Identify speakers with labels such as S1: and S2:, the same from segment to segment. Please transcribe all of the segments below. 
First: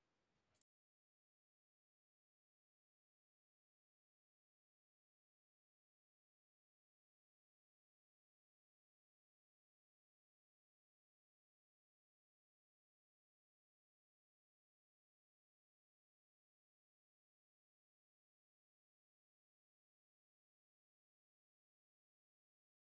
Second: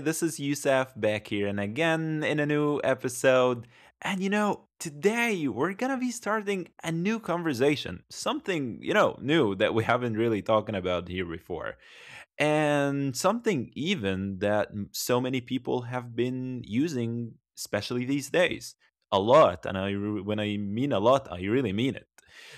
S1: This is Yusef back here, and again in a new episode. And today we're gonna be starting a new conversation, something new that we haven't really talking about here before, and something even that so many people have been using, especially these days, a lot. And when I mean a lot, I really mean it.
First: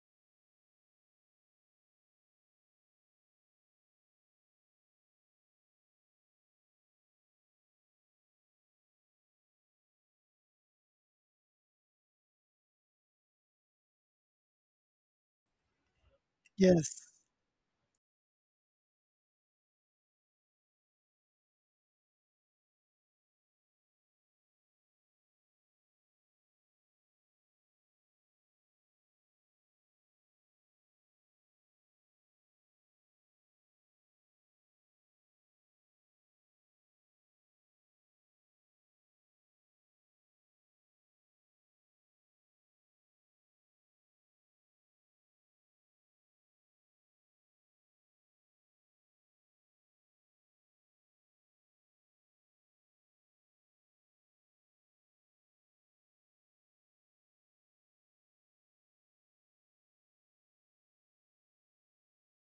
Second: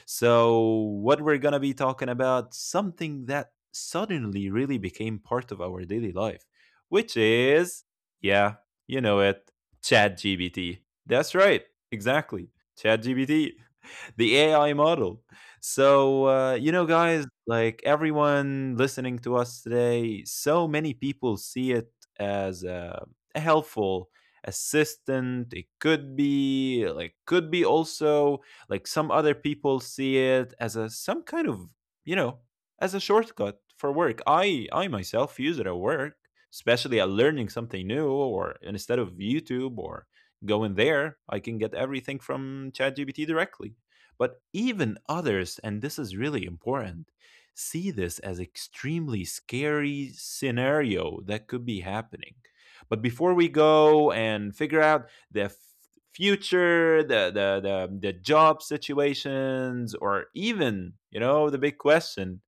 S1: So what we're going to be talking about something that suddenly really became part of our daily life, which is, yeah, you know it. Chat GBT. That's right. Exactly. Chat GBT. The AI model. So, you know,
S2: Yes.
S1: guys, like everyone listening to us today, so many people see it as a helpful assistant. It could be also, like, some other people see it as a some kind of, you know as a shortcut for work. I myself use it at work, especially at learning something new, or instead of YouTube or going there, I can get everything from ChatGPT directly. But even others, and this is really important, see this as extremely scary scenario that could be happening. But before we go and figure out the future, the job situations, or even the big question,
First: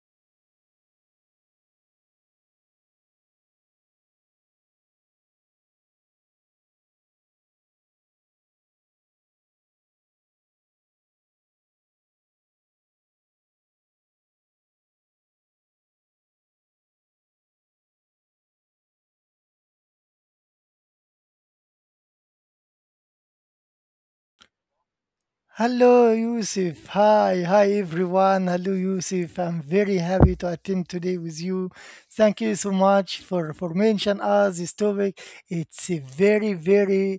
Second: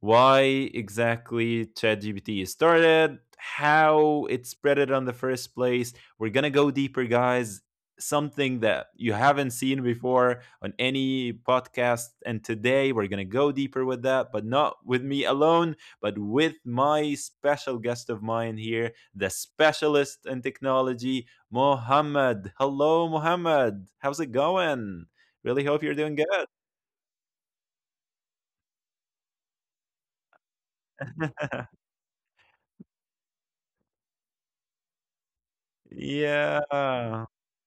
S1: why exactly ChatGPT is started, how it spread it on the first place. We're gonna go deeper, guys. Something that you haven't seen before on any podcast. And today we're gonna go deeper with that, but not with me alone, but with my special guest of mine here, the specialist in technology, Mohammed. Hello, Mohammed. How's it going? Really hope you're
S2: Hello,
S1: doing good.
S2: Yusuf. Hi, hi, everyone. Hello, Yusuf. I'm very happy to attend today with you. Thank you so much for mention us this topic. It's a very,
S1: Yeah.
S2: very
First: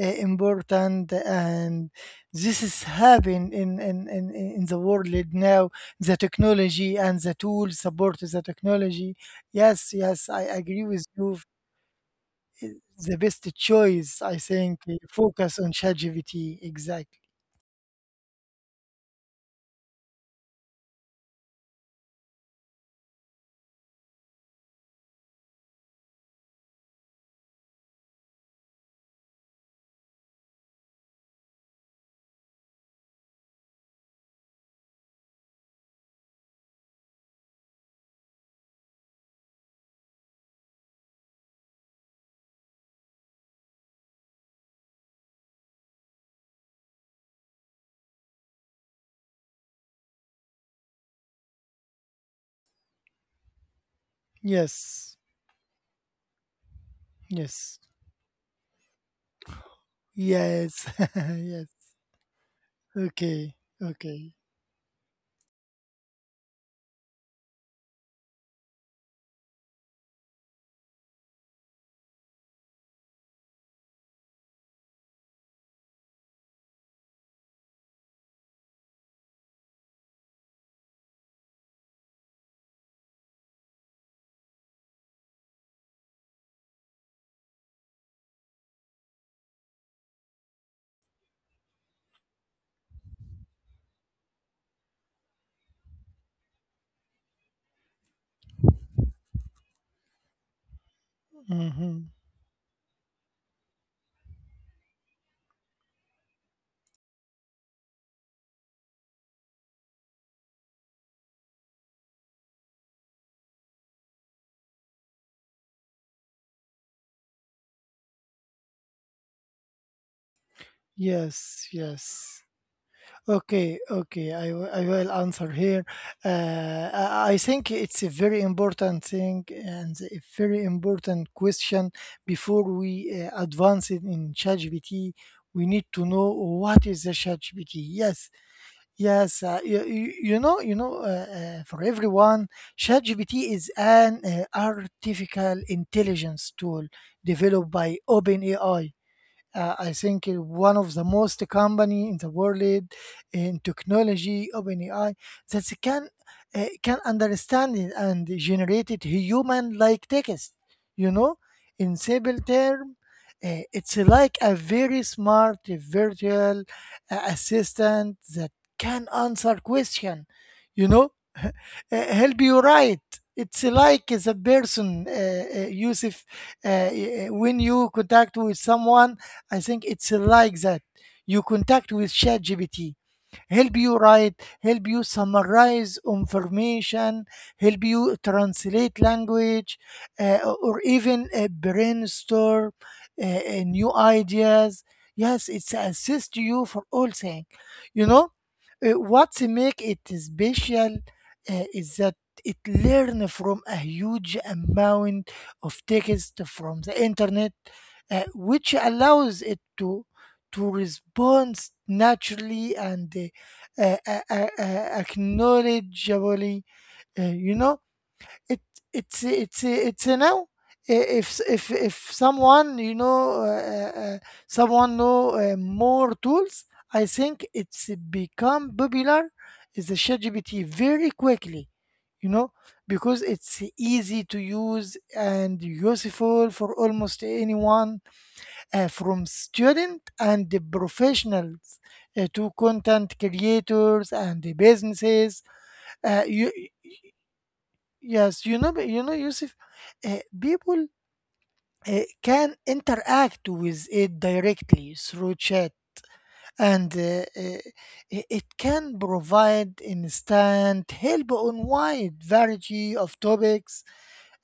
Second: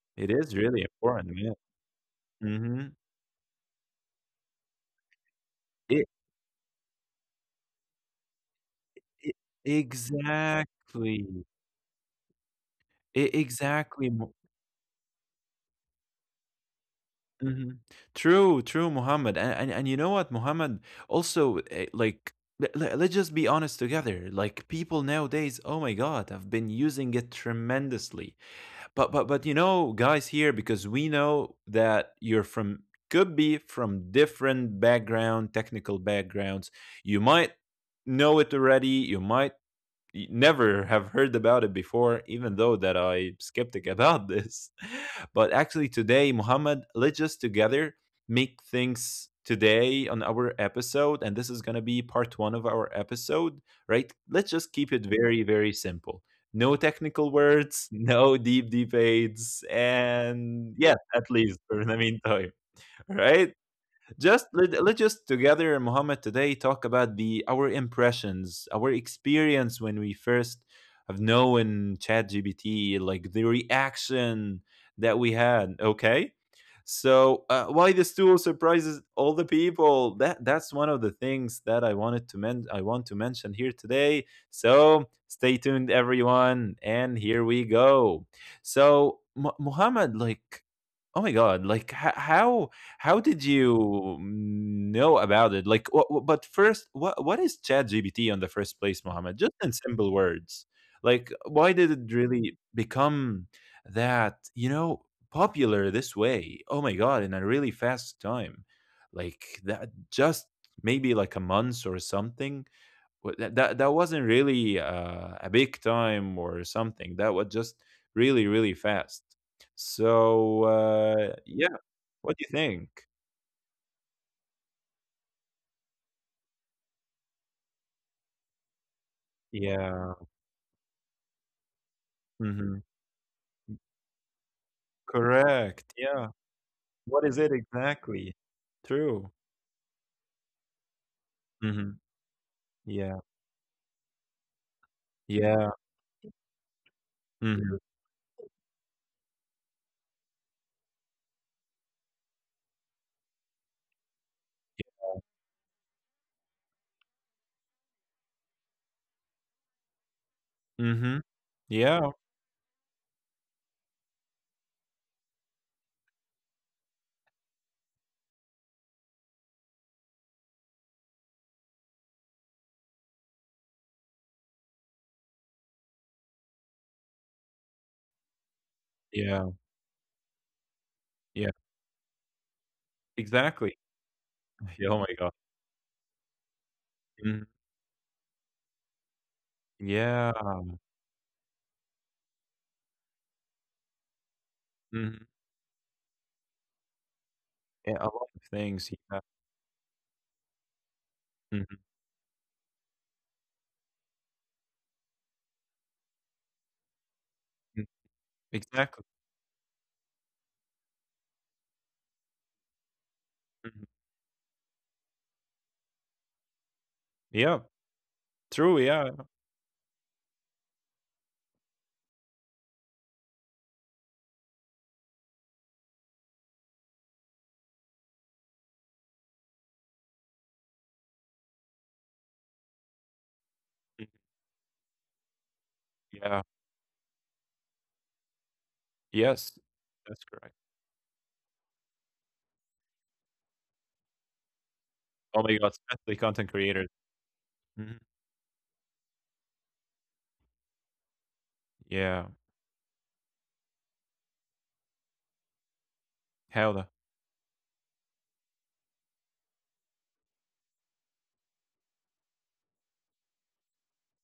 S1: It is really
S2: important,
S1: important, yeah.
S2: and this is
S1: Mhm.
S2: happening in the world now.
S1: It
S2: The technology and the tools support the technology.
S1: it
S2: Yes, yes, I agree with
S1: exactly.
S2: you.
S1: E
S2: The best
S1: exactly, Mu.
S2: choice, I think, focus on ChatGPT. Exactly.
S1: Mhm. True, true, Muhammad, and you know what, Muhammad? Also, like, let's just be honest together, like, people nowadays, oh my god, have been using it tremendously. But, you know, guys here, because we know that you're from could be from different background, technical backgrounds. You might know it already, you might never have heard about it before, even though that I'm skeptic about this. But actually, today, Muhammad, let's just together make things today on our episode, and this is gonna be part one of our episode, right? Let's just keep it
S2: Yes.
S1: very, very simple. No technical
S2: Yes.
S1: words, no deep debates, and
S2: Yes.
S1: yeah, at least
S2: Yes.
S1: for the meantime, right?
S2: Okay. Okay.
S1: Just let's just together, Muhammad, today talk about the our impressions, our experience when we first have known ChatGPT, like the reaction that we had. Okay. So, why this tool surprises all the people. That's one of the things that I want to mention here today. So stay tuned, everyone, and here we go. So Muhammad, like, oh my god, like, how did you know about it? Like, wha wha but first, what is ChatGPT on the first place, Mohammed? Just in simple words, like, why
S2: Mm-hmm.
S1: did it really become that you know popular this way? Oh my god, in a really fast time, like that, just maybe like a month or something. That wasn't really a big time or something. That was just really really fast. So,
S2: Yes.
S1: yeah,
S2: Yes.
S1: what do you think?
S2: Okay. Okay. I will answer here. I think it's a very important thing and a
S1: Yeah.
S2: very important question. Before we
S1: Mhm.
S2: advance it in ChatGPT, we need to
S1: Correct.
S2: know
S1: Yeah.
S2: what is the
S1: What is
S2: ChatGPT.
S1: it
S2: Yes.
S1: exactly?
S2: Yes,
S1: True.
S2: for
S1: Mhm.
S2: everyone, ChatGPT
S1: Yeah.
S2: is an artificial
S1: Yeah.
S2: intelligence tool developed by
S1: Mhm.
S2: OpenAI. I think it one of the most company in the world in technology, OpenAI,
S1: Yeah.
S2: that they can understand it and generate it human-like text. You know,
S1: Mhm.
S2: in simple
S1: Yeah.
S2: term, it's like a very smart virtual assistant that can answer question. You know, help you write. It's like the person, Yusuf, uh, uh, when you contact with someone, I think
S1: Yeah.
S2: it's like that. You contact
S1: Yeah.
S2: with ChatGPT, help you
S1: Exactly.
S2: write, help you
S1: Yeah, oh my god.
S2: summarize information, help
S1: Mhm.
S2: you translate language, or
S1: Yeah.
S2: even brainstorm new ideas. Yes, it's
S1: Mhm.
S2: assist you for all things. You know,
S1: Yeah, a lot of
S2: what
S1: things. Yeah.
S2: make it special is that
S1: Mhm.
S2: it learn from a huge amount of text from the internet,
S1: Mm.
S2: which
S1: Exactly.
S2: allows it to respond naturally and
S1: Mhm.
S2: acknowledgeably. uh, you
S1: Yeah.
S2: know, it
S1: True, yeah.
S2: it's I- if s- if someone someone know more tools. I think it's become popular, is the ChatGPT, very quickly, you know because it's
S1: Mhm.
S2: easy to use and
S1: Yeah.
S2: useful for almost anyone. From
S1: Yes.
S2: student
S1: That's
S2: and
S1: correct.
S2: the professionals, to content creators and the
S1: Oh
S2: businesses,
S1: my god, especially content
S2: you
S1: creators. Mhm.
S2: yes, Yusuf, people
S1: Yeah.
S2: can interact with it directly through chat,
S1: Hell
S2: and
S1: the.
S2: it can provide instant help on wide variety of topics.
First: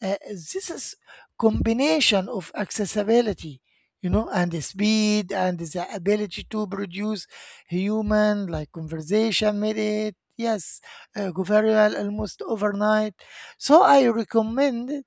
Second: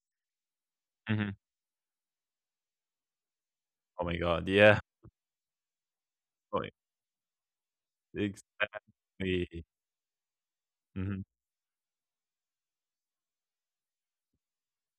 S2: This is
S1: Mhm.
S2: combination of accessibility,
S1: Oh
S2: you
S1: my
S2: know,
S1: god.
S2: and the
S1: Yeah.
S2: speed and the ability
S1: Oh,
S2: to produce human like conversation
S1: exactly.
S2: made it
S1: Mhm.
S2: go viral almost overnight. So I recommend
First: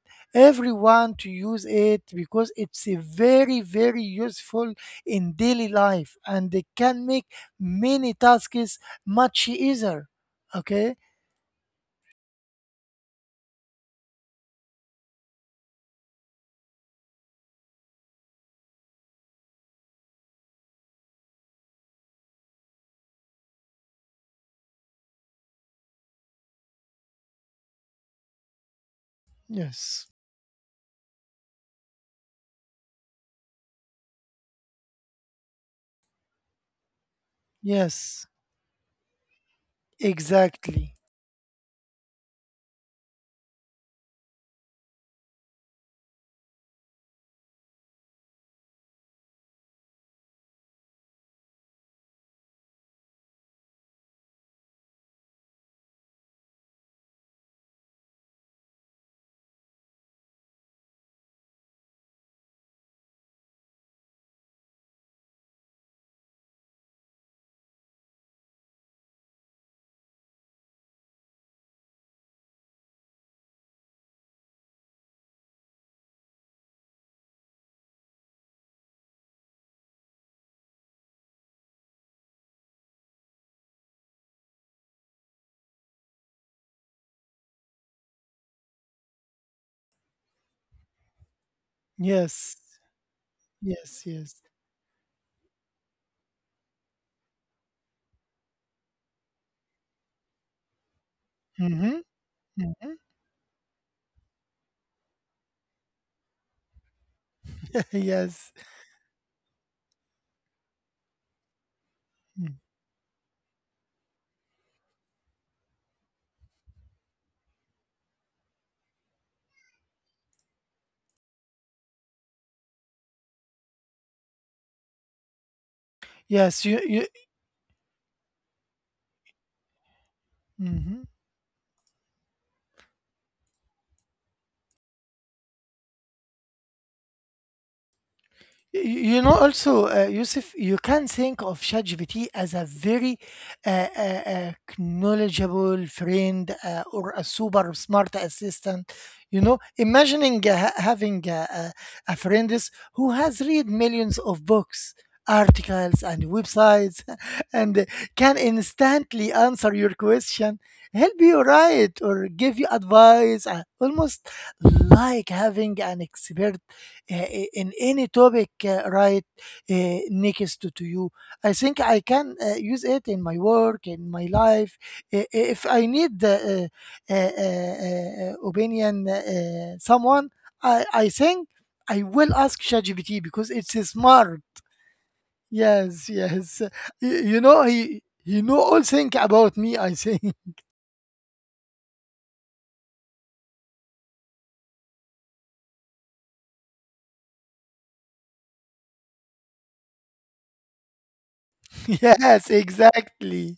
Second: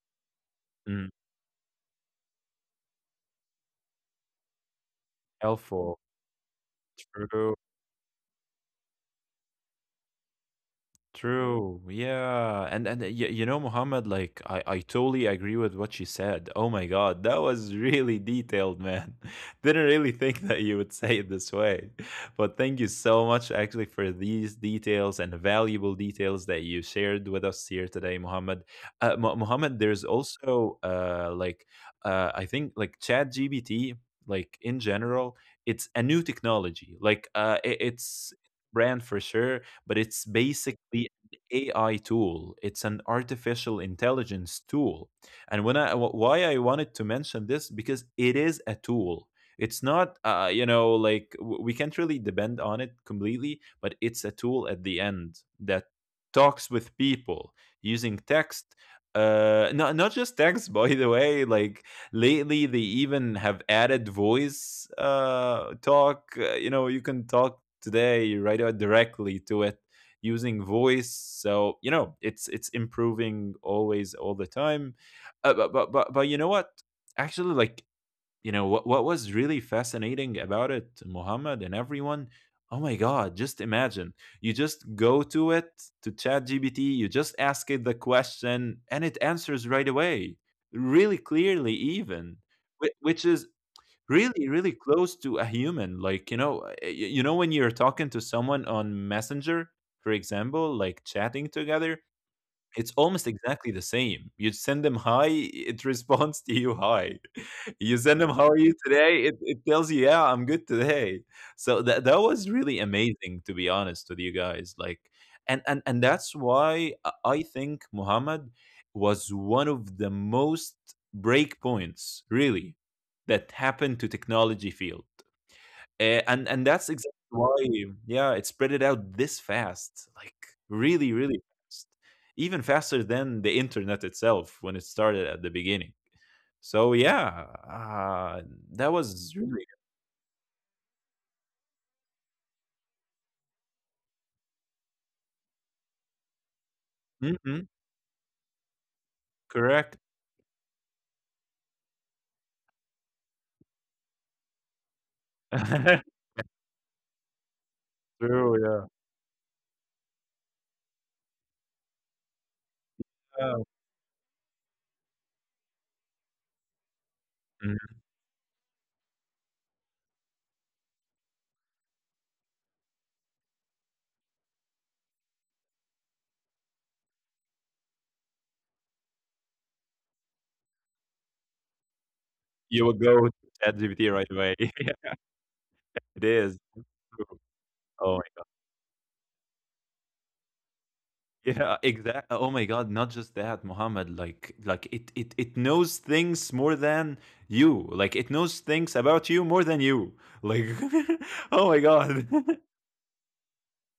S1: Mm,
S2: everyone to use it because it's a very very useful in daily
S1: helpful,
S2: life and they can make
S1: true.
S2: many tasks much easier. Okay.
S1: True. Yeah. And you know, Muhammad, like I totally agree with what you said. Oh my God, that was really detailed, man. Didn't really think that you would say it this way. But thank you so much actually for these details and valuable details that you shared with us here today, Muhammad. Muhammad, there's
S2: Yes.
S1: also like I think like Chat GBT, like in general, it's a new technology. Like
S2: Yes.
S1: it's brand for sure, but it's
S2: Exactly.
S1: basically an AI tool. It's an artificial intelligence tool. And when why I wanted to mention this, because it is a tool. It's not, like, we can't really depend on it completely, but it's a tool at the end that talks with people using text. Not just text, by the way. Like lately they even have added voice talk. You can talk today right out directly to it using voice, so it's improving always all the time. But, but you know what, actually, like, you know what, was really fascinating about it, Muhammad, and everyone, oh my god. Just imagine, you just go to it, to Chat GBT, you just ask it the question and it answers right away, really clearly, even.
S2: Yes.
S1: Which is
S2: Yes, yes.
S1: really really close to a human. Like, you know when you're talking to someone on messenger, for example, like chatting together,
S2: Mhm,
S1: it's
S2: mhm.
S1: almost exactly the same. You send them "Hi," it responds to you "Hi." You send them
S2: Yes.
S1: "How are you today?" It tells you, "Yeah, I'm good today." So that was
S2: Mm.
S1: really amazing, to be honest with you, guys. Like, and that's why I think Muhammad was one of the most breakpoints, really, that happened to technology field. And
S2: Yes, you
S1: that's
S2: you
S1: exactly why, yeah, it spread it out this fast, like
S2: mhm.
S1: really, really fast, even faster than the internet itself when it started at the beginning. So yeah, that
S2: Y- You know,
S1: was really...
S2: also, Yusuf, you can think of ChatGPT as a very uh, uh, uh, knowledgeable friend, or a
S1: Mhm,
S2: super smart assistant. You know,
S1: correct.
S2: imagining having a friend, who has read millions of books, articles, and websites, and can
S1: True, yeah.
S2: instantly answer your question, help you write, or give you advice,
S1: Yeah.
S2: almost like having an expert uh, in any
S1: Mhm.
S2: topic, right next to you. I think I can use it in my work, in my life. I- If I need the uh, uh, uh, opinion, someone, I think I will ask
S1: You will
S2: ChatGPT
S1: go to
S2: because it's
S1: ChatGPT right away.
S2: smart.
S1: Yeah, it
S2: Yes,
S1: is.
S2: yes.
S1: True.
S2: You know,
S1: Oh.
S2: he know all things about me. I think.
S1: Yeah, exactly. Oh my God! Not just that, Muhammad. Like, it knows things more than you. Like, it knows things about you more than you. Like, oh my God,
S2: Yes, exactly.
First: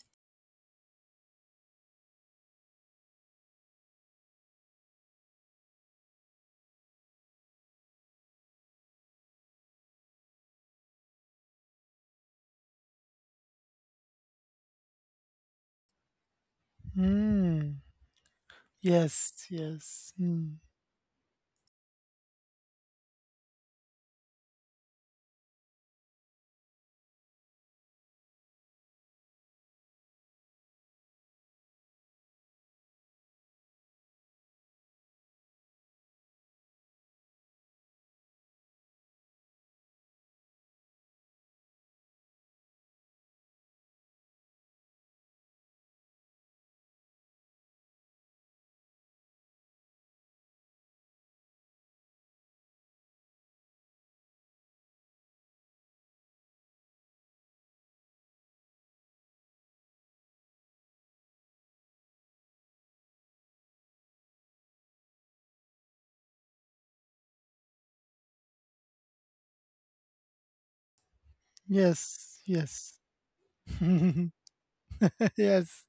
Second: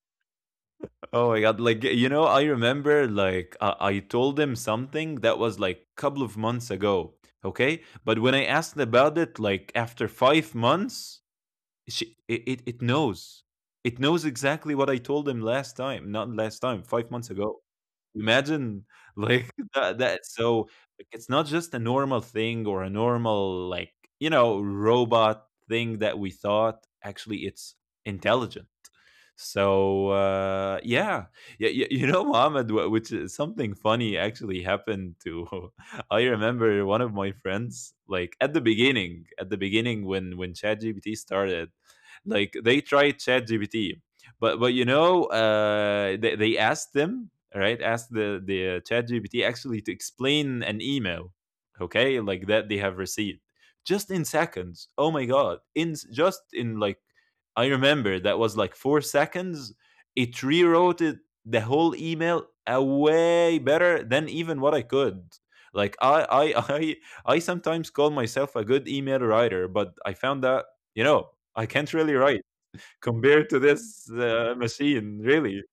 S1: oh my God. Like, you know, I remember, like, I told him something that was like a couple of months ago. Okay, but when I asked about it, like after 5 months, it knows. It knows exactly what I told him last time. Not last time, 5 months ago.
S2: Mm.
S1: Imagine,
S2: Yes,
S1: like,
S2: yes.
S1: that.
S2: Mm.
S1: So, like, it's not just a normal thing or a normal, like, you know, robot thing that we thought. Actually, it's intelligent. So yeah, yeah, you know, Mohammed, which is something funny actually happened to. I remember one of my friends, like at the beginning, when ChatGPT started, like they tried ChatGPT, but they asked them right, asked the ChatGPT actually to explain an email, okay, like that they have received just in seconds. Oh my god, just in like I remember that was like 4 seconds. It rewrote it, the whole email a way better than even what I could. Like I, I sometimes call myself a good email writer, but I found that, you know, I can't really
S2: Yes,
S1: write
S2: yes.
S1: compared to this machine, really.
S2: Yes,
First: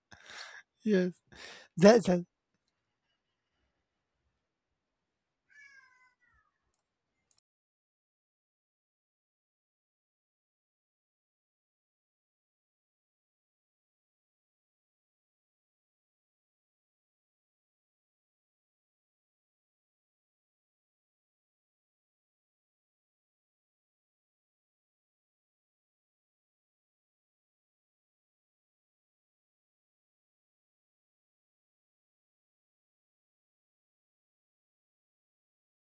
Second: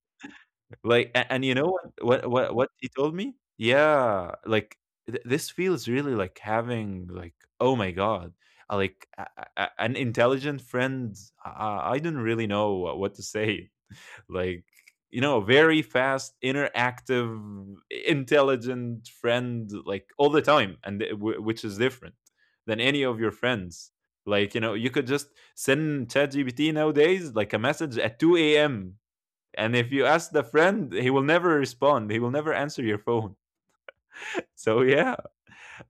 S2: yes.
S1: Like, a and you know
S2: That,
S1: what he told me? Yeah, like, "Th This feels really like having, like, oh my god, like, a an intelligent friend." I don't really know what to say. Like, you know, a very fast, interactive, intelligent friend, like, all the time, and it which is different than any of your friends. Like, you know, you could just send ChatGPT nowadays, like, a message at 2 a.m., and if you ask the friend, he will never respond, he will never answer your phone. So yeah,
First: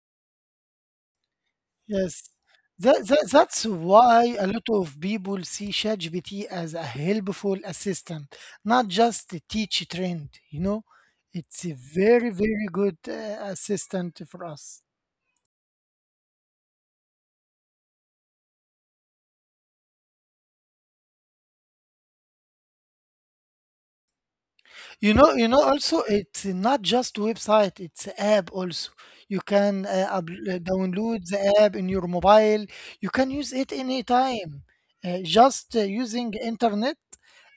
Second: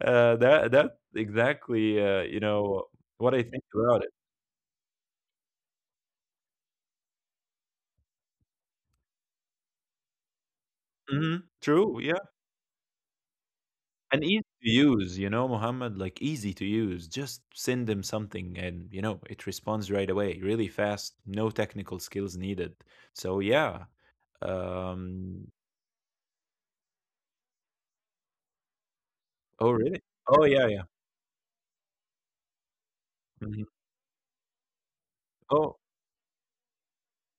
S1: that exactly,
S2: yes.
S1: you know
S2: That, that
S1: what I think
S2: that's
S1: about it.
S2: why a lot of people see ChatGPT as a helpful assistant, not just a teach trend, you know.
S1: Hmm.
S2: It's a
S1: True,
S2: very,
S1: yeah.
S2: very good assistant
S1: And
S2: for
S1: easy
S2: us.
S1: to use, Muhammad, like easy to use, just send them something and, it responds right away, really fast. No technical skills needed. So yeah.
S2: You know, you know.
S1: um
S2: Also, it's not just website; it's app also. You can
S1: oh really? Oh yeah, yeah.
S2: download the app in your mobile. You can use it
S1: Mhm.
S2: anytime, just
S1: Oh
S2: using internet,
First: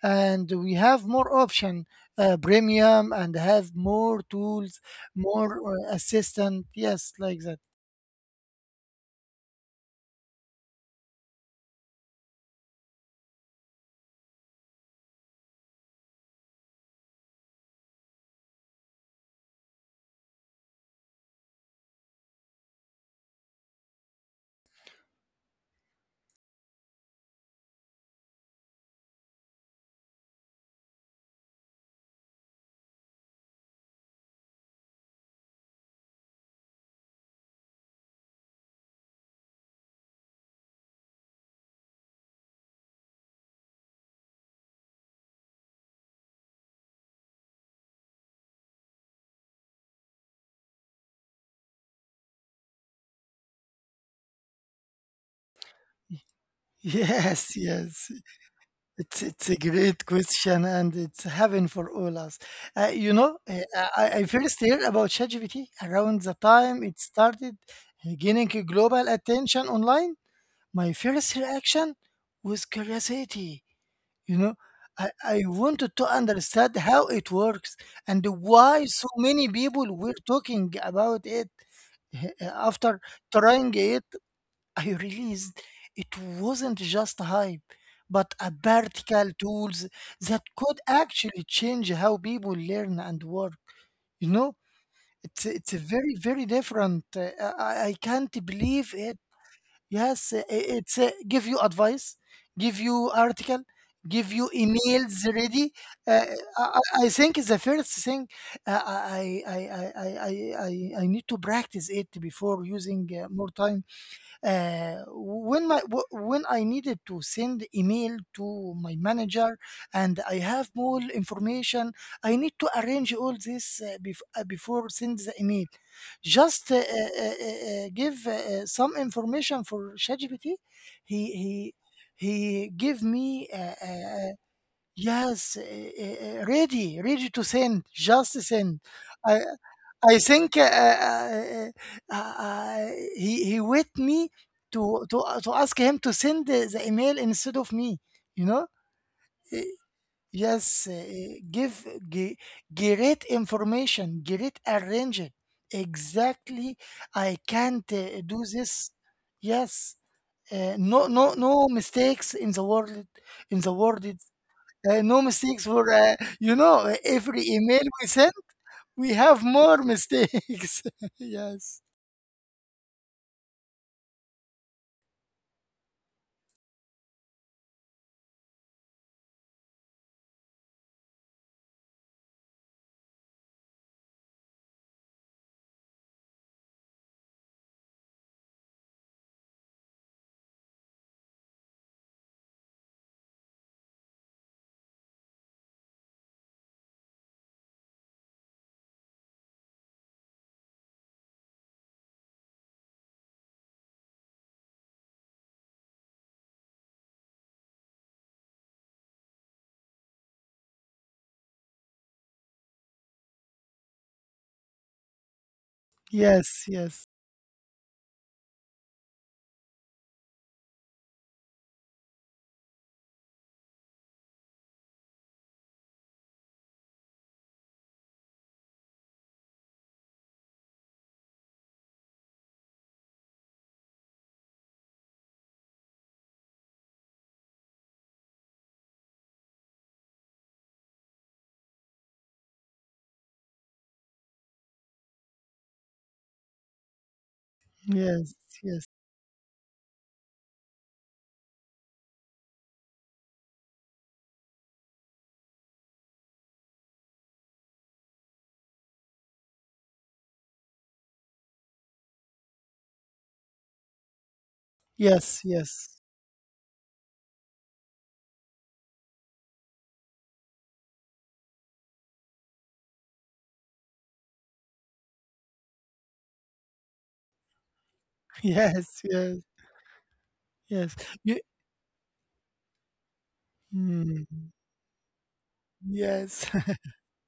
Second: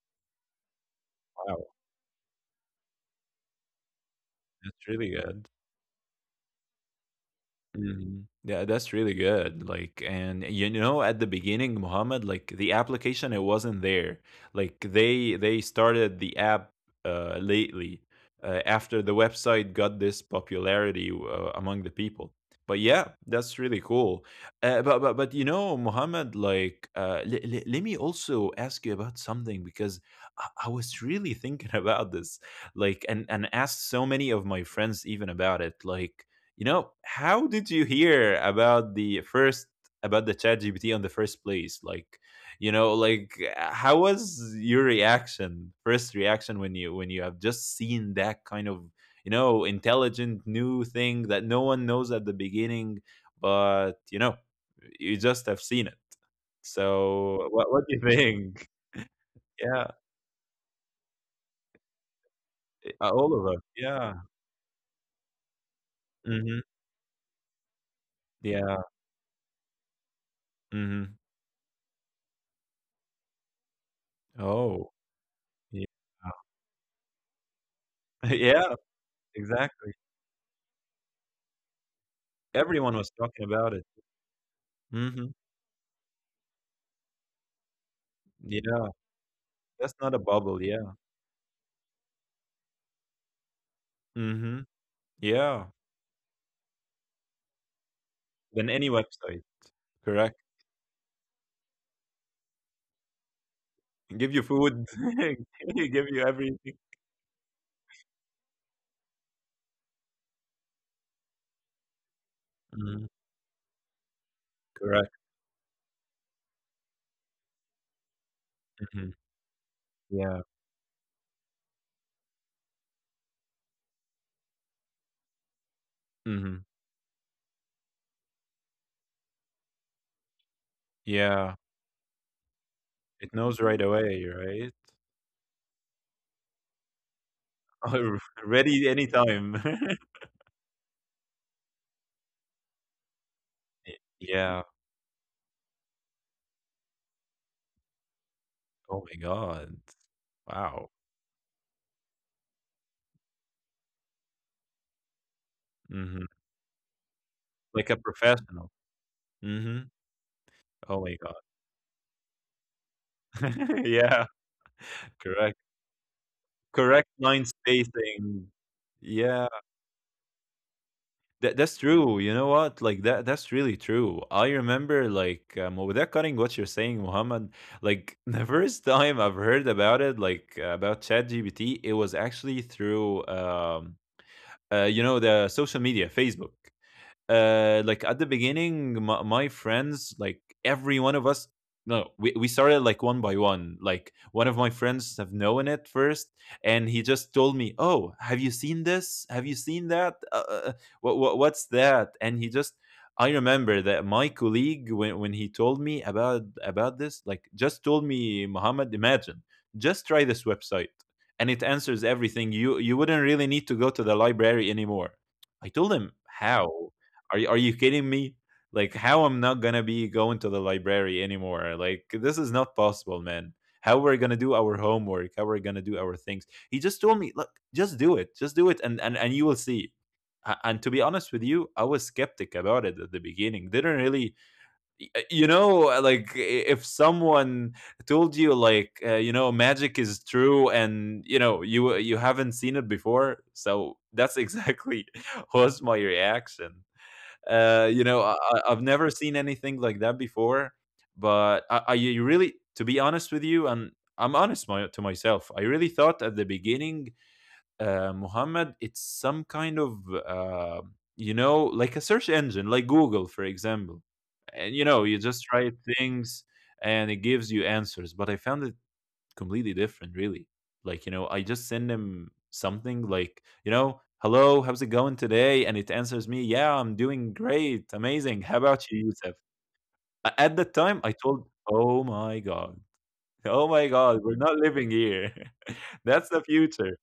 S2: and we have more
S1: wow,
S2: option, premium, and have more
S1: that's
S2: tools,
S1: really good.
S2: more assistant. Yes, like that.
S1: Mhm. Yeah, that's really good. Like, and you know, at the beginning, Muhammad, like the application, it wasn't there. Like they started the app lately, after the website got this popularity among the people. But yeah, that's really cool. But you know, Muhammad, like, let me also ask you about something, because I was really thinking about this, like, and asked so many of my friends even about it, like, you know, how did you hear about the first, about the Chat GPT on the first place? How was your reaction, first reaction when you have just seen that kind of intelligent new thing that no one knows at the beginning, but you just have seen it.
S2: Yes,
S1: So what do
S2: yes.
S1: you think?
S2: It's a great
S1: Yeah,
S2: question, and it's heaven for all us. Uh,
S1: eh,
S2: you know,
S1: All of us.
S2: uh, I
S1: Yeah.
S2: first heard about ChatGPT around the
S1: Hmm.
S2: time it started, gaining
S1: Yeah.
S2: global attention online. My
S1: Hmm.
S2: first reaction was curiosity. You know,
S1: Oh.
S2: I wanted
S1: Yeah.
S2: to understand how it works and why
S1: Yeah.
S2: so many people
S1: Exactly.
S2: were talking about it. Uh, After
S1: Everyone was talking
S2: trying
S1: about it.
S2: it, I
S1: Hmm.
S2: realized it wasn't just hype, but a
S1: Yeah,
S2: practical tools
S1: that's not a
S2: that could
S1: bubble. Yeah.
S2: actually change how people learn and work. You know,
S1: Hmm.
S2: it's a
S1: Yeah.
S2: very very different. I can't believe
S1: Than any
S2: it.
S1: website.
S2: Yes,
S1: Correct.
S2: it's give you advice, give you article, give you
S1: Give you food.
S2: emails ready. Uh,
S1: Give you
S2: I, I
S1: everything.
S2: I think is the first thing. Uh, I, I I I I I I need to practice it before using
S1: Mhm.
S2: more time,
S1: Correct.
S2: when I needed to send email to my
S1: Hmm.
S2: manager and I have
S1: Yeah.
S2: more information. I need to arrange all this before send the email. Just
S1: Hmm.
S2: give some information for ChatGPT. He he
S1: Yeah.
S2: he give me
S1: It knows
S2: uh,
S1: right
S2: uh,
S1: away, right?
S2: yes, ready to send. Just send.
S1: Ready
S2: I
S1: anytime.
S2: I think, uh, uh, he wait me
S1: Yeah.
S2: to ask him to send the email instead of me. You know.
S1: Oh my
S2: Eh,
S1: God.
S2: yes,
S1: Wow.
S2: give ge- great information, great arranging.
S1: Hmm.
S2: Exactly, I can't
S1: Like a
S2: do this.
S1: professional.
S2: Yes,
S1: Hmm.
S2: no,
S1: Oh
S2: no,
S1: my
S2: no
S1: God.
S2: mistakes in the world, in the world,
S1: Yeah.
S2: no mistakes
S1: Correct.
S2: for, you know,
S1: Correct
S2: every
S1: line
S2: email we send,
S1: spacing.
S2: we have
S1: Yeah.
S2: more mistakes.
S1: That
S2: Yes,
S1: that's true. You know what? That's really true. I remember like well, without cutting what you're saying, Muhammad. Like the first time I've heard about it, about ChatGPT, it was actually through the social media, Facebook. Like at the beginning my friends, like every one of us. No we, we started like one by one. Like one of my friends have known it first, and he just told me, oh, have you seen this, have you seen that, what's that? And he just, I remember that my colleague, when he told me about this, like, just told me, Muhammad, imagine, just try this website and it answers everything. You wouldn't really need to go to the library anymore. I told him,
S2: yes, yes,
S1: how? Are you kidding me? Like, how I'm not gonna be going to the library anymore? Like, this is not possible, man. How we're gonna do our homework? How we're gonna do our things? He just told me, look, just do it, and you will see. And to be honest with you, I was skeptic about it at the beginning. Didn't really, y- uh, you know, uh, like i- if someone told you like, magic is true, and you haven't seen it before, so that's exactly was my reaction.
S2: yes, yes,
S1: I've never seen anything like that before. But I you really, to be honest with you, and I'm honest to myself, I really thought at the beginning, Muhammad, it's some kind of, uh, like a search engine, like Google, for example. And, you know, you
S2: yes,
S1: just write
S2: yes,
S1: things and it gives you answers. But I found it completely different, really. Like, you know, I just send him something like, you know, hello, how's it going today? And it answers me, yeah, I'm doing great, amazing. How
S2: yes,
S1: about you,
S2: yes,
S1: Yusuf? At the
S2: yes,
S1: time, I
S2: you,
S1: told, oh my God,
S2: mm,
S1: we're not living here.
S2: yes.
S1: That's the future.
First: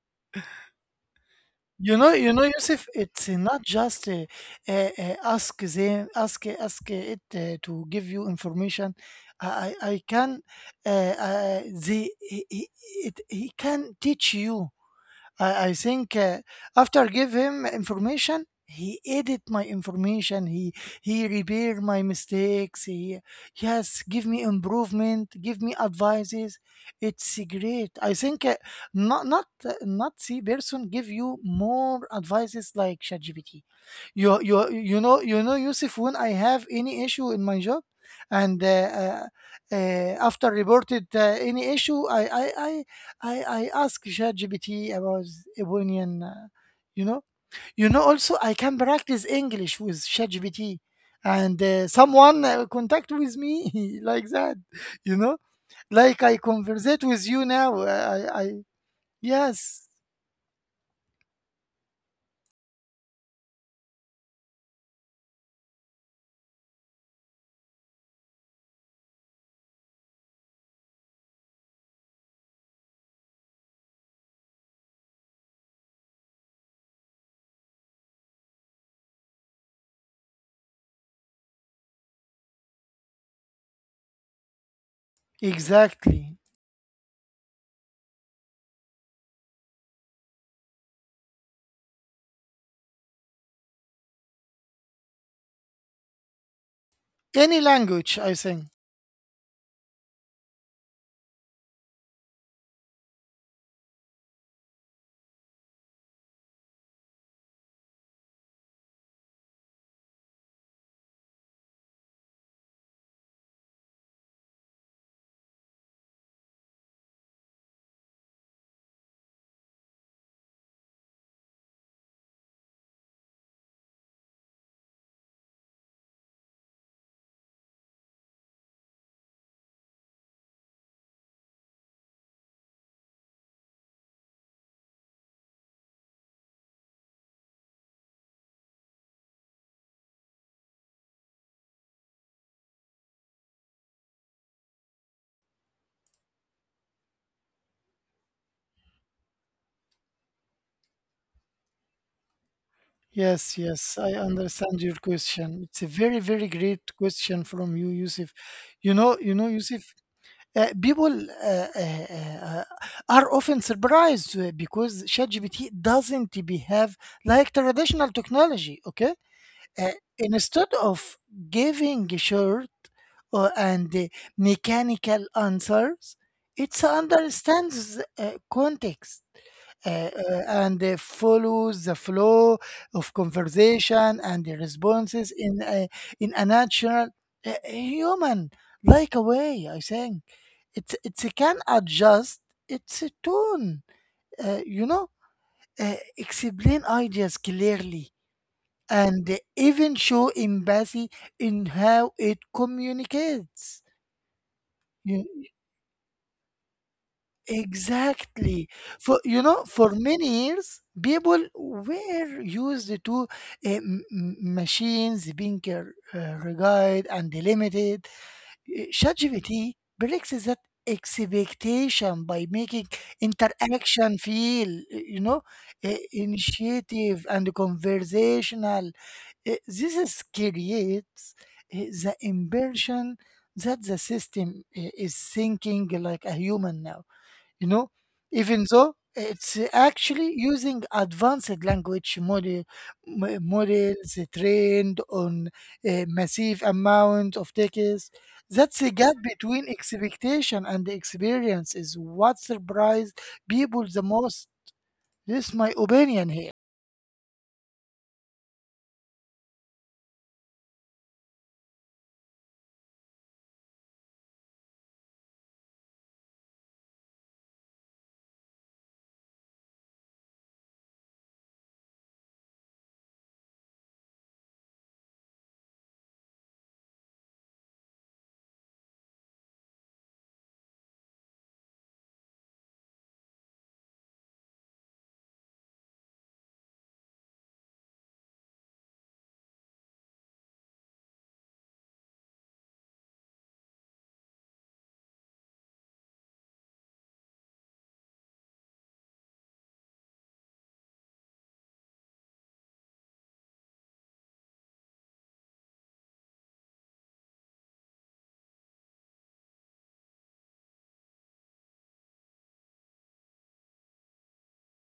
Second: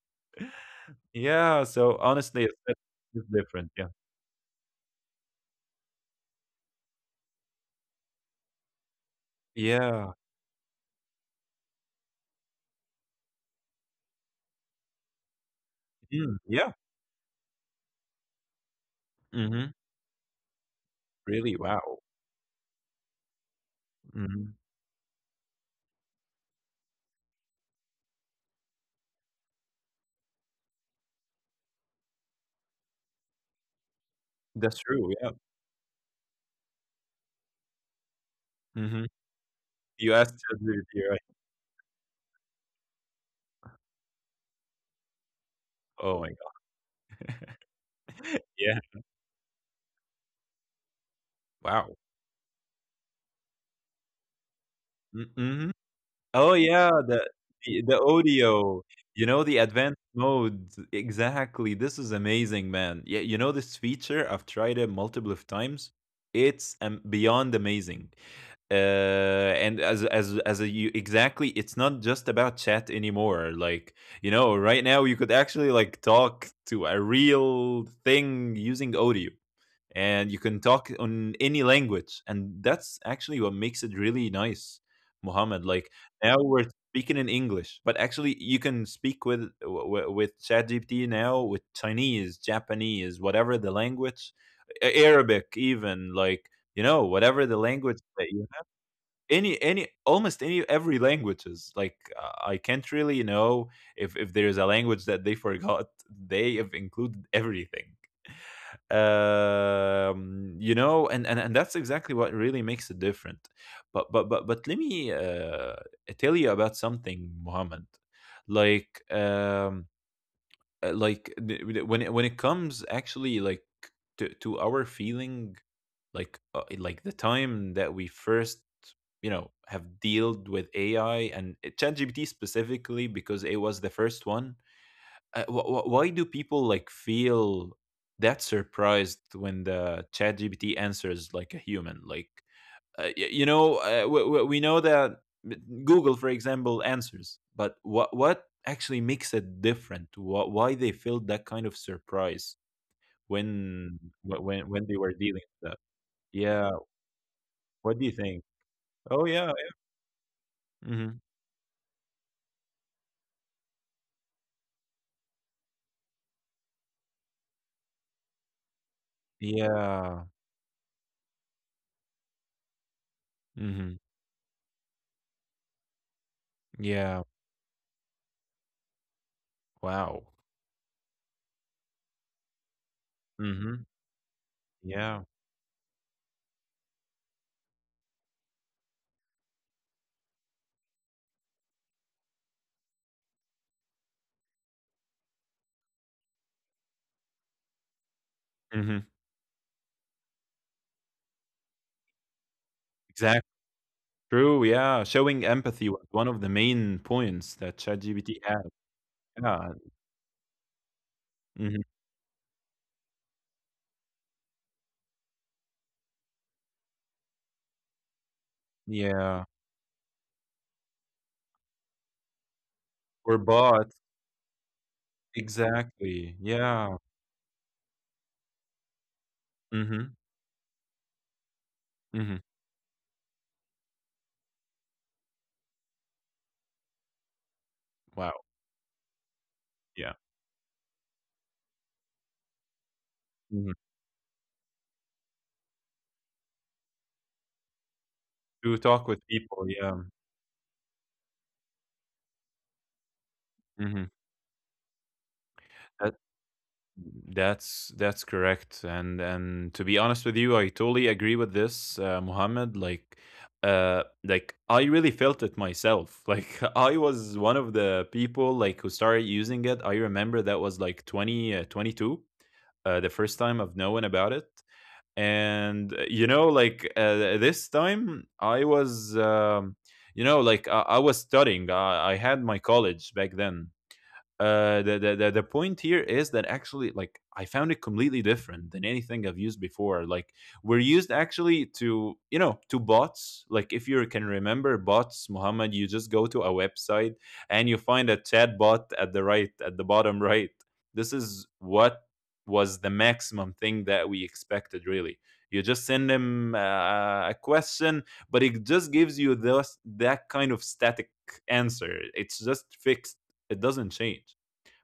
S1: Yeah.
S2: you
S1: So
S2: know you know
S1: honestly,
S2: Yusuf,
S1: it's
S2: it's not
S1: different. Yeah.
S2: just ask them ask ask it, to give you information. I I
S1: Yeah.
S2: can, the he- it, he can teach you. I think,
S1: Mm, yeah.
S2: after give him information, he edit my
S1: Hmm.
S2: information. He
S1: Really?
S2: repair
S1: Wow.
S2: my mistakes. He, yes, give me
S1: Hmm.
S2: improvement. Give me advices. It's great. I think, not the person give you more advices like ChatGPT. You you
S1: That's
S2: you
S1: true.
S2: know
S1: Yeah.
S2: you know Yusuf, when I have any issue in my job, and
S1: Hmm. You asked
S2: after reported
S1: ChatGPT, right?
S2: any issue, I ask ChatGPT about Ebonian,
S1: Oh my God.
S2: you know, you know. Also, I can
S1: Yeah.
S2: practice English with ChatGPT, and
S1: Wow.
S2: someone contact with me like that, you know,
S1: Mm-hmm.
S2: like I
S1: Oh yeah,
S2: conversate with
S1: the
S2: you now.
S1: the the
S2: I,
S1: audio, you know, the
S2: yes,
S1: advanced mode. Exactly. This is amazing, man. Yeah, you know this feature, I've tried it multiple of times. It's beyond amazing. And you exactly, it's not just about chat anymore. Like, you know, right now you could actually like talk to a real thing using audio, and you can talk on any language, and that's actually what makes it really nice, Mohammed. Like
S2: exactly.
S1: now we're speaking in English, but actually you can speak with with ChatGPT now, with Chinese, Japanese, whatever the language. Arabic even. Like, you know, whatever the
S2: Any
S1: language
S2: language,
S1: that
S2: I
S1: you have,
S2: think.
S1: any almost any every languages. Like, I can't really know if there is a language that they forgot. They have included everything. And that's exactly what really makes it different. But let me tell you about something, Muhammad. like um like the- when when it comes actually like to our feeling. Like, like the time that we first, you know, have dealt with AI and, ChatGPT specifically, because it was the first one. Why do people like feel that surprised when the chat gpt answers like a human? Like, we know that Google, for example, answers. But what actually makes it different? Why they feel that kind of surprise
S2: Yes, yes,
S1: when
S2: I
S1: wh- when
S2: understand
S1: when
S2: your
S1: they were dealing
S2: question.
S1: with that?
S2: It's a very, very
S1: Yeah.
S2: great question from you,
S1: What do you
S2: Yusuf.
S1: think? Oh
S2: You know,
S1: yeah.
S2: Yusuf. People
S1: Hmm.
S2: uh, are often surprised because ChatGPT doesn't behave like traditional technology. Okay. Uh,
S1: Yeah.
S2: Instead of giving short, and
S1: Hmm.
S2: mechanical answers, it
S1: Yeah.
S2: understands, context, uh,
S1: Wow.
S2: and follows the flow of
S1: Hmm.
S2: conversation and the
S1: Yeah.
S2: responses in a natural, human like a way. I think it can adjust its tone, you know, explain ideas clearly,
S1: Hmm.
S2: and even show empathy in how it communicates.
S1: True, yeah, showing empathy was one of the main points that ChatGPT had.
S2: Exactly. For, you know,
S1: Yeah,
S2: for many years, people
S1: mhm,
S2: were used to machines being regarded and limited.
S1: yeah,
S2: ChatGPT breaks that expectation by making
S1: or bots,
S2: interaction feel,
S1: exactly. Yeah.
S2: initiative and conversational. This
S1: Hmm.
S2: is creates uh, the
S1: Hmm.
S2: impression that the system is thinking like a human now, you know,
S1: Wow,
S2: even though it's
S1: yeah,
S2: actually using advanced language model,
S1: hmm,
S2: models trained on a massive amount of text.
S1: to
S2: That's the
S1: talk
S2: gap
S1: with people.
S2: between
S1: Yeah.
S2: expectation and experience is what surprised people the
S1: Hmm.
S2: most. This is my
S1: That,
S2: opinion here.
S1: that's correct. And to be honest with you, I totally agree with this, Muhammad. Like I really felt it myself. Like I was one of the people like who started using it. I remember that was like 20, 22 the first time of knowing about it. And this time I was, I was studying. I had my college back then. The, point here is that actually, like, I found it completely different than anything I've used before. Like, we're used actually to, you know, to bots. Like, if you can remember bots, Muhammad, you just go to a website and you find a chat bot at the right, at the bottom right. This is what was the maximum thing that we expected really. You just send him a question, but it just gives you those that kind of static answer. It's just fixed, it doesn't change.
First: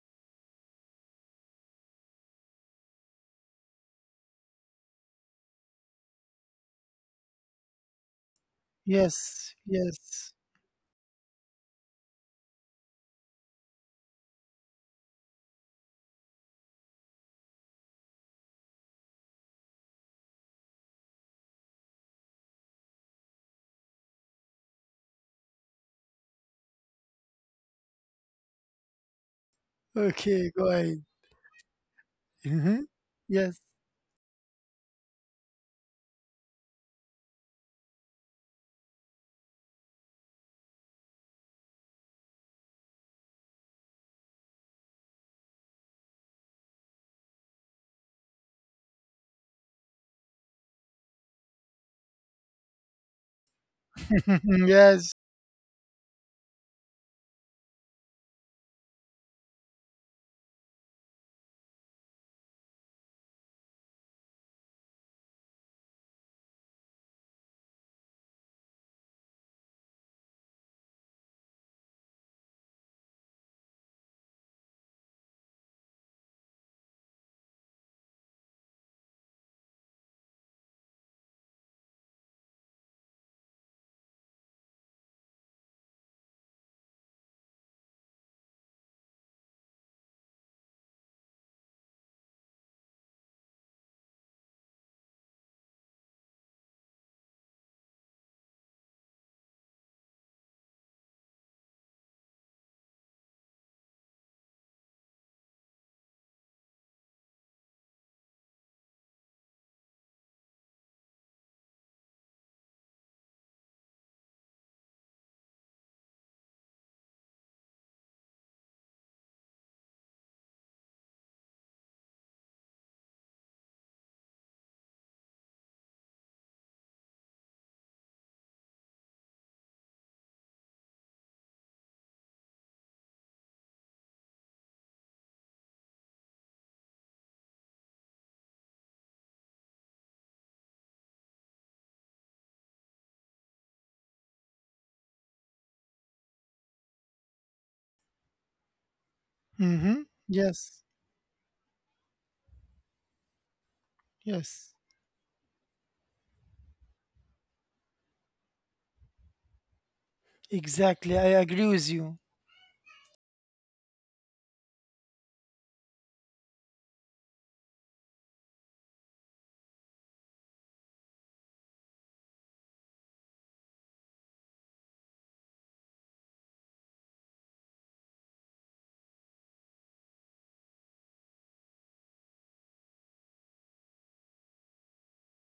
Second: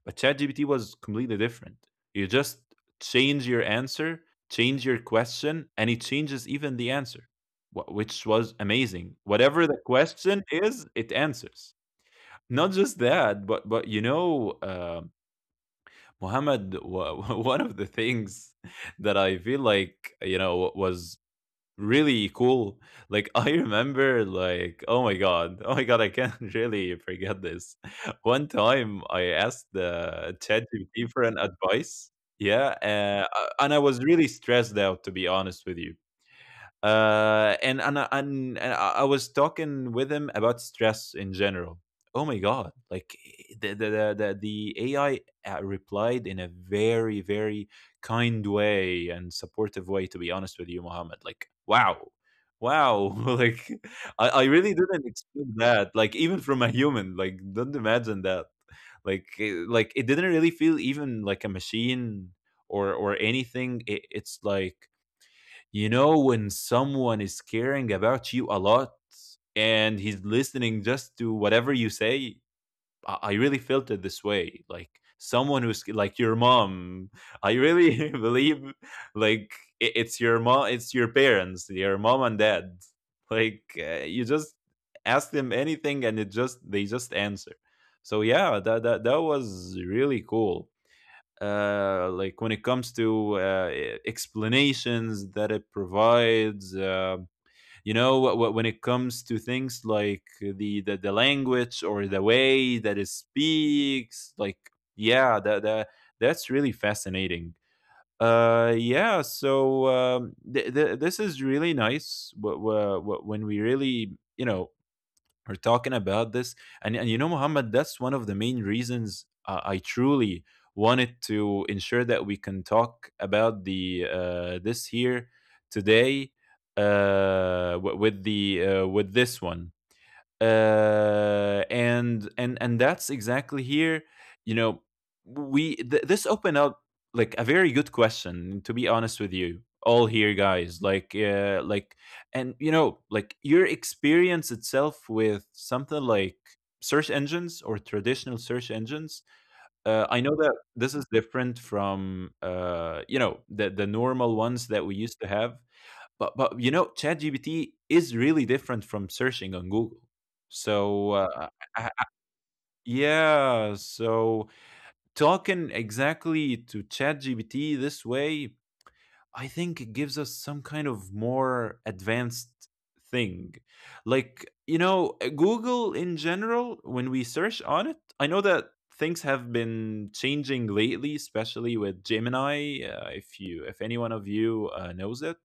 S1: But ChatGPT was completely different. You just change your answer, change your question, and it changes even the answer, which was amazing.
S2: Yes,
S1: Whatever the
S2: yes.
S1: question is, it answers. Not just that, but you know, Muhammad, one of the things that I feel like, you know, was really cool. Like I remember, like, oh my god. Oh my god, I can't really forget this. One time I asked the
S2: Okay, go ahead.
S1: ChatGPT for an advice. Yeah,
S2: Hmm. Yes.
S1: and I was really stressed out, to be honest with you. And I was talking with him about stress in general. Oh my god! Like, the AI replied in a very very kind way and supportive way. To be honest with you, Mohammed, like, wow, wow! Like, I really didn't
S2: Yes.
S1: expect that. Like, even from a human, like, don't imagine that. Like like it didn't really feel even like a machine or anything. It, it's like, you know, when someone is caring about you a lot and he's listening just to whatever you say, I really felt it this way. Like someone who's like your mom. I really believe like it's your mom, it's your parents, your mom and dad. Like, you just ask them anything and it just they just answer. So yeah, that was really cool. Like, when it comes to explanations that it provides, when it comes to things like the, language or the way that it speaks, like, yeah, that, that's really fascinating. This is really nice when we really, you know, are talking about this. And you know, Muhammad, that's one of the main reasons I truly wanted to ensure that we can talk about the this here today, with the, with this one. And that's exactly here, you know, this opened up like a very good question, to be honest with you all here, guys. And you know, like, your experience itself with something like search engines or traditional search engines.
S2: Hmm.
S1: I know that
S2: Yes,
S1: this is different from, you know, the normal ones
S2: yes,
S1: that we used to have. But you know, ChatGPT is really different from searching on Google. So,
S2: exactly. I agree
S1: I-
S2: with
S1: I-
S2: you.
S1: yeah, so talking exactly to ChatGPT this way, I think it gives us some kind of more advanced thing. Like, you know, Google in general, when we search on it, I know that things have been changing lately, especially with Gemini. If you, if any one of you knows it.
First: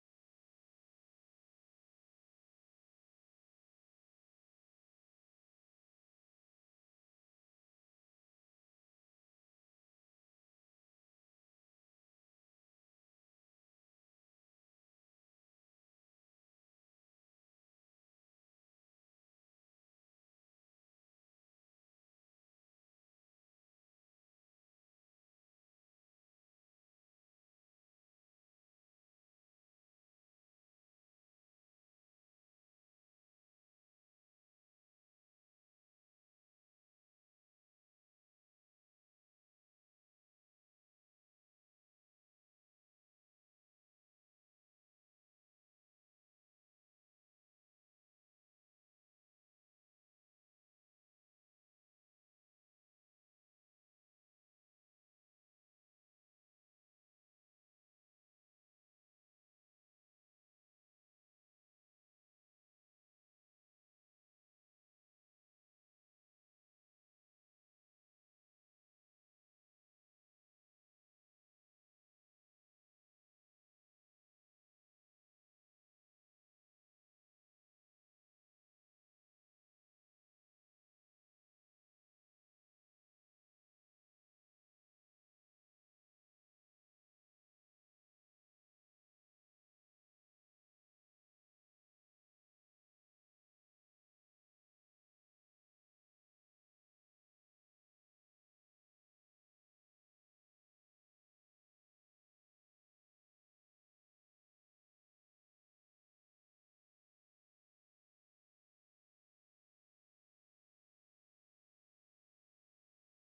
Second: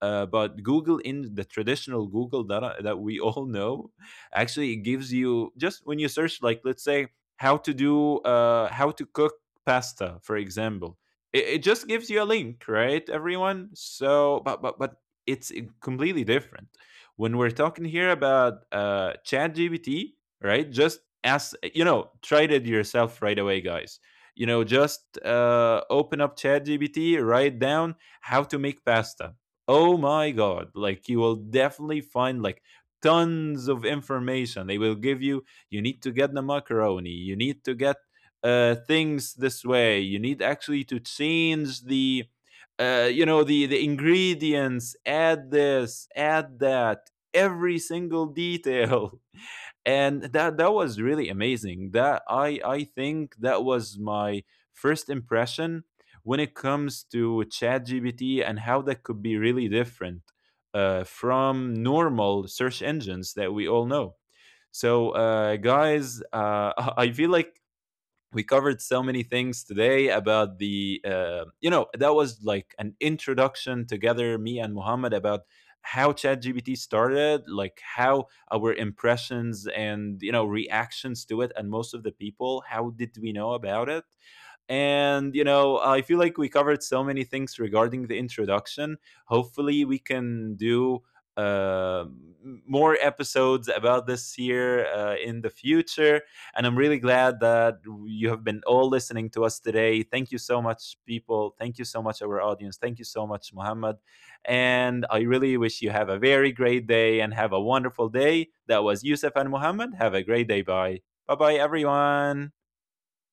S1: But Google, in the traditional Google that that we all know, actually it gives you just, when you search, like, let's say how to cook pasta, for example. It just gives you a link, right, everyone? So, but it's completely different when we're talking here about, Chat GPT, right? Just ask, you know, try it yourself right away, guys. You know, just open up Chat GPT, write down how to make pasta. Oh my god, like, you will definitely find like tons of information. They will give you, you need to get the macaroni, you need to get, things this way. You need actually to change the, the ingredients, add this, add that, every single detail. And that was really amazing. That I think that was my first impression when it comes to ChatGPT and how that could be really different, from normal search engines that we all know. So, guys, I feel like we covered so many things today about the, you know, that was like an introduction together, me and Muhammad, about how ChatGPT started, like how our impressions and, you know, reactions to it, and most of the people, how did we know about it? And, you know, I feel like we covered so many things regarding the introduction. Hopefully, we can do uh, more episodes about this here, in the future. And I'm really glad that you have been all listening to us today. Thank you so much, people. Thank you so much, our audience. Thank you so much, Muhammad. And I really wish you have a very great day and have a wonderful day. That was Yusuf and Muhammad. Have a great day. Bye. Bye bye, everyone.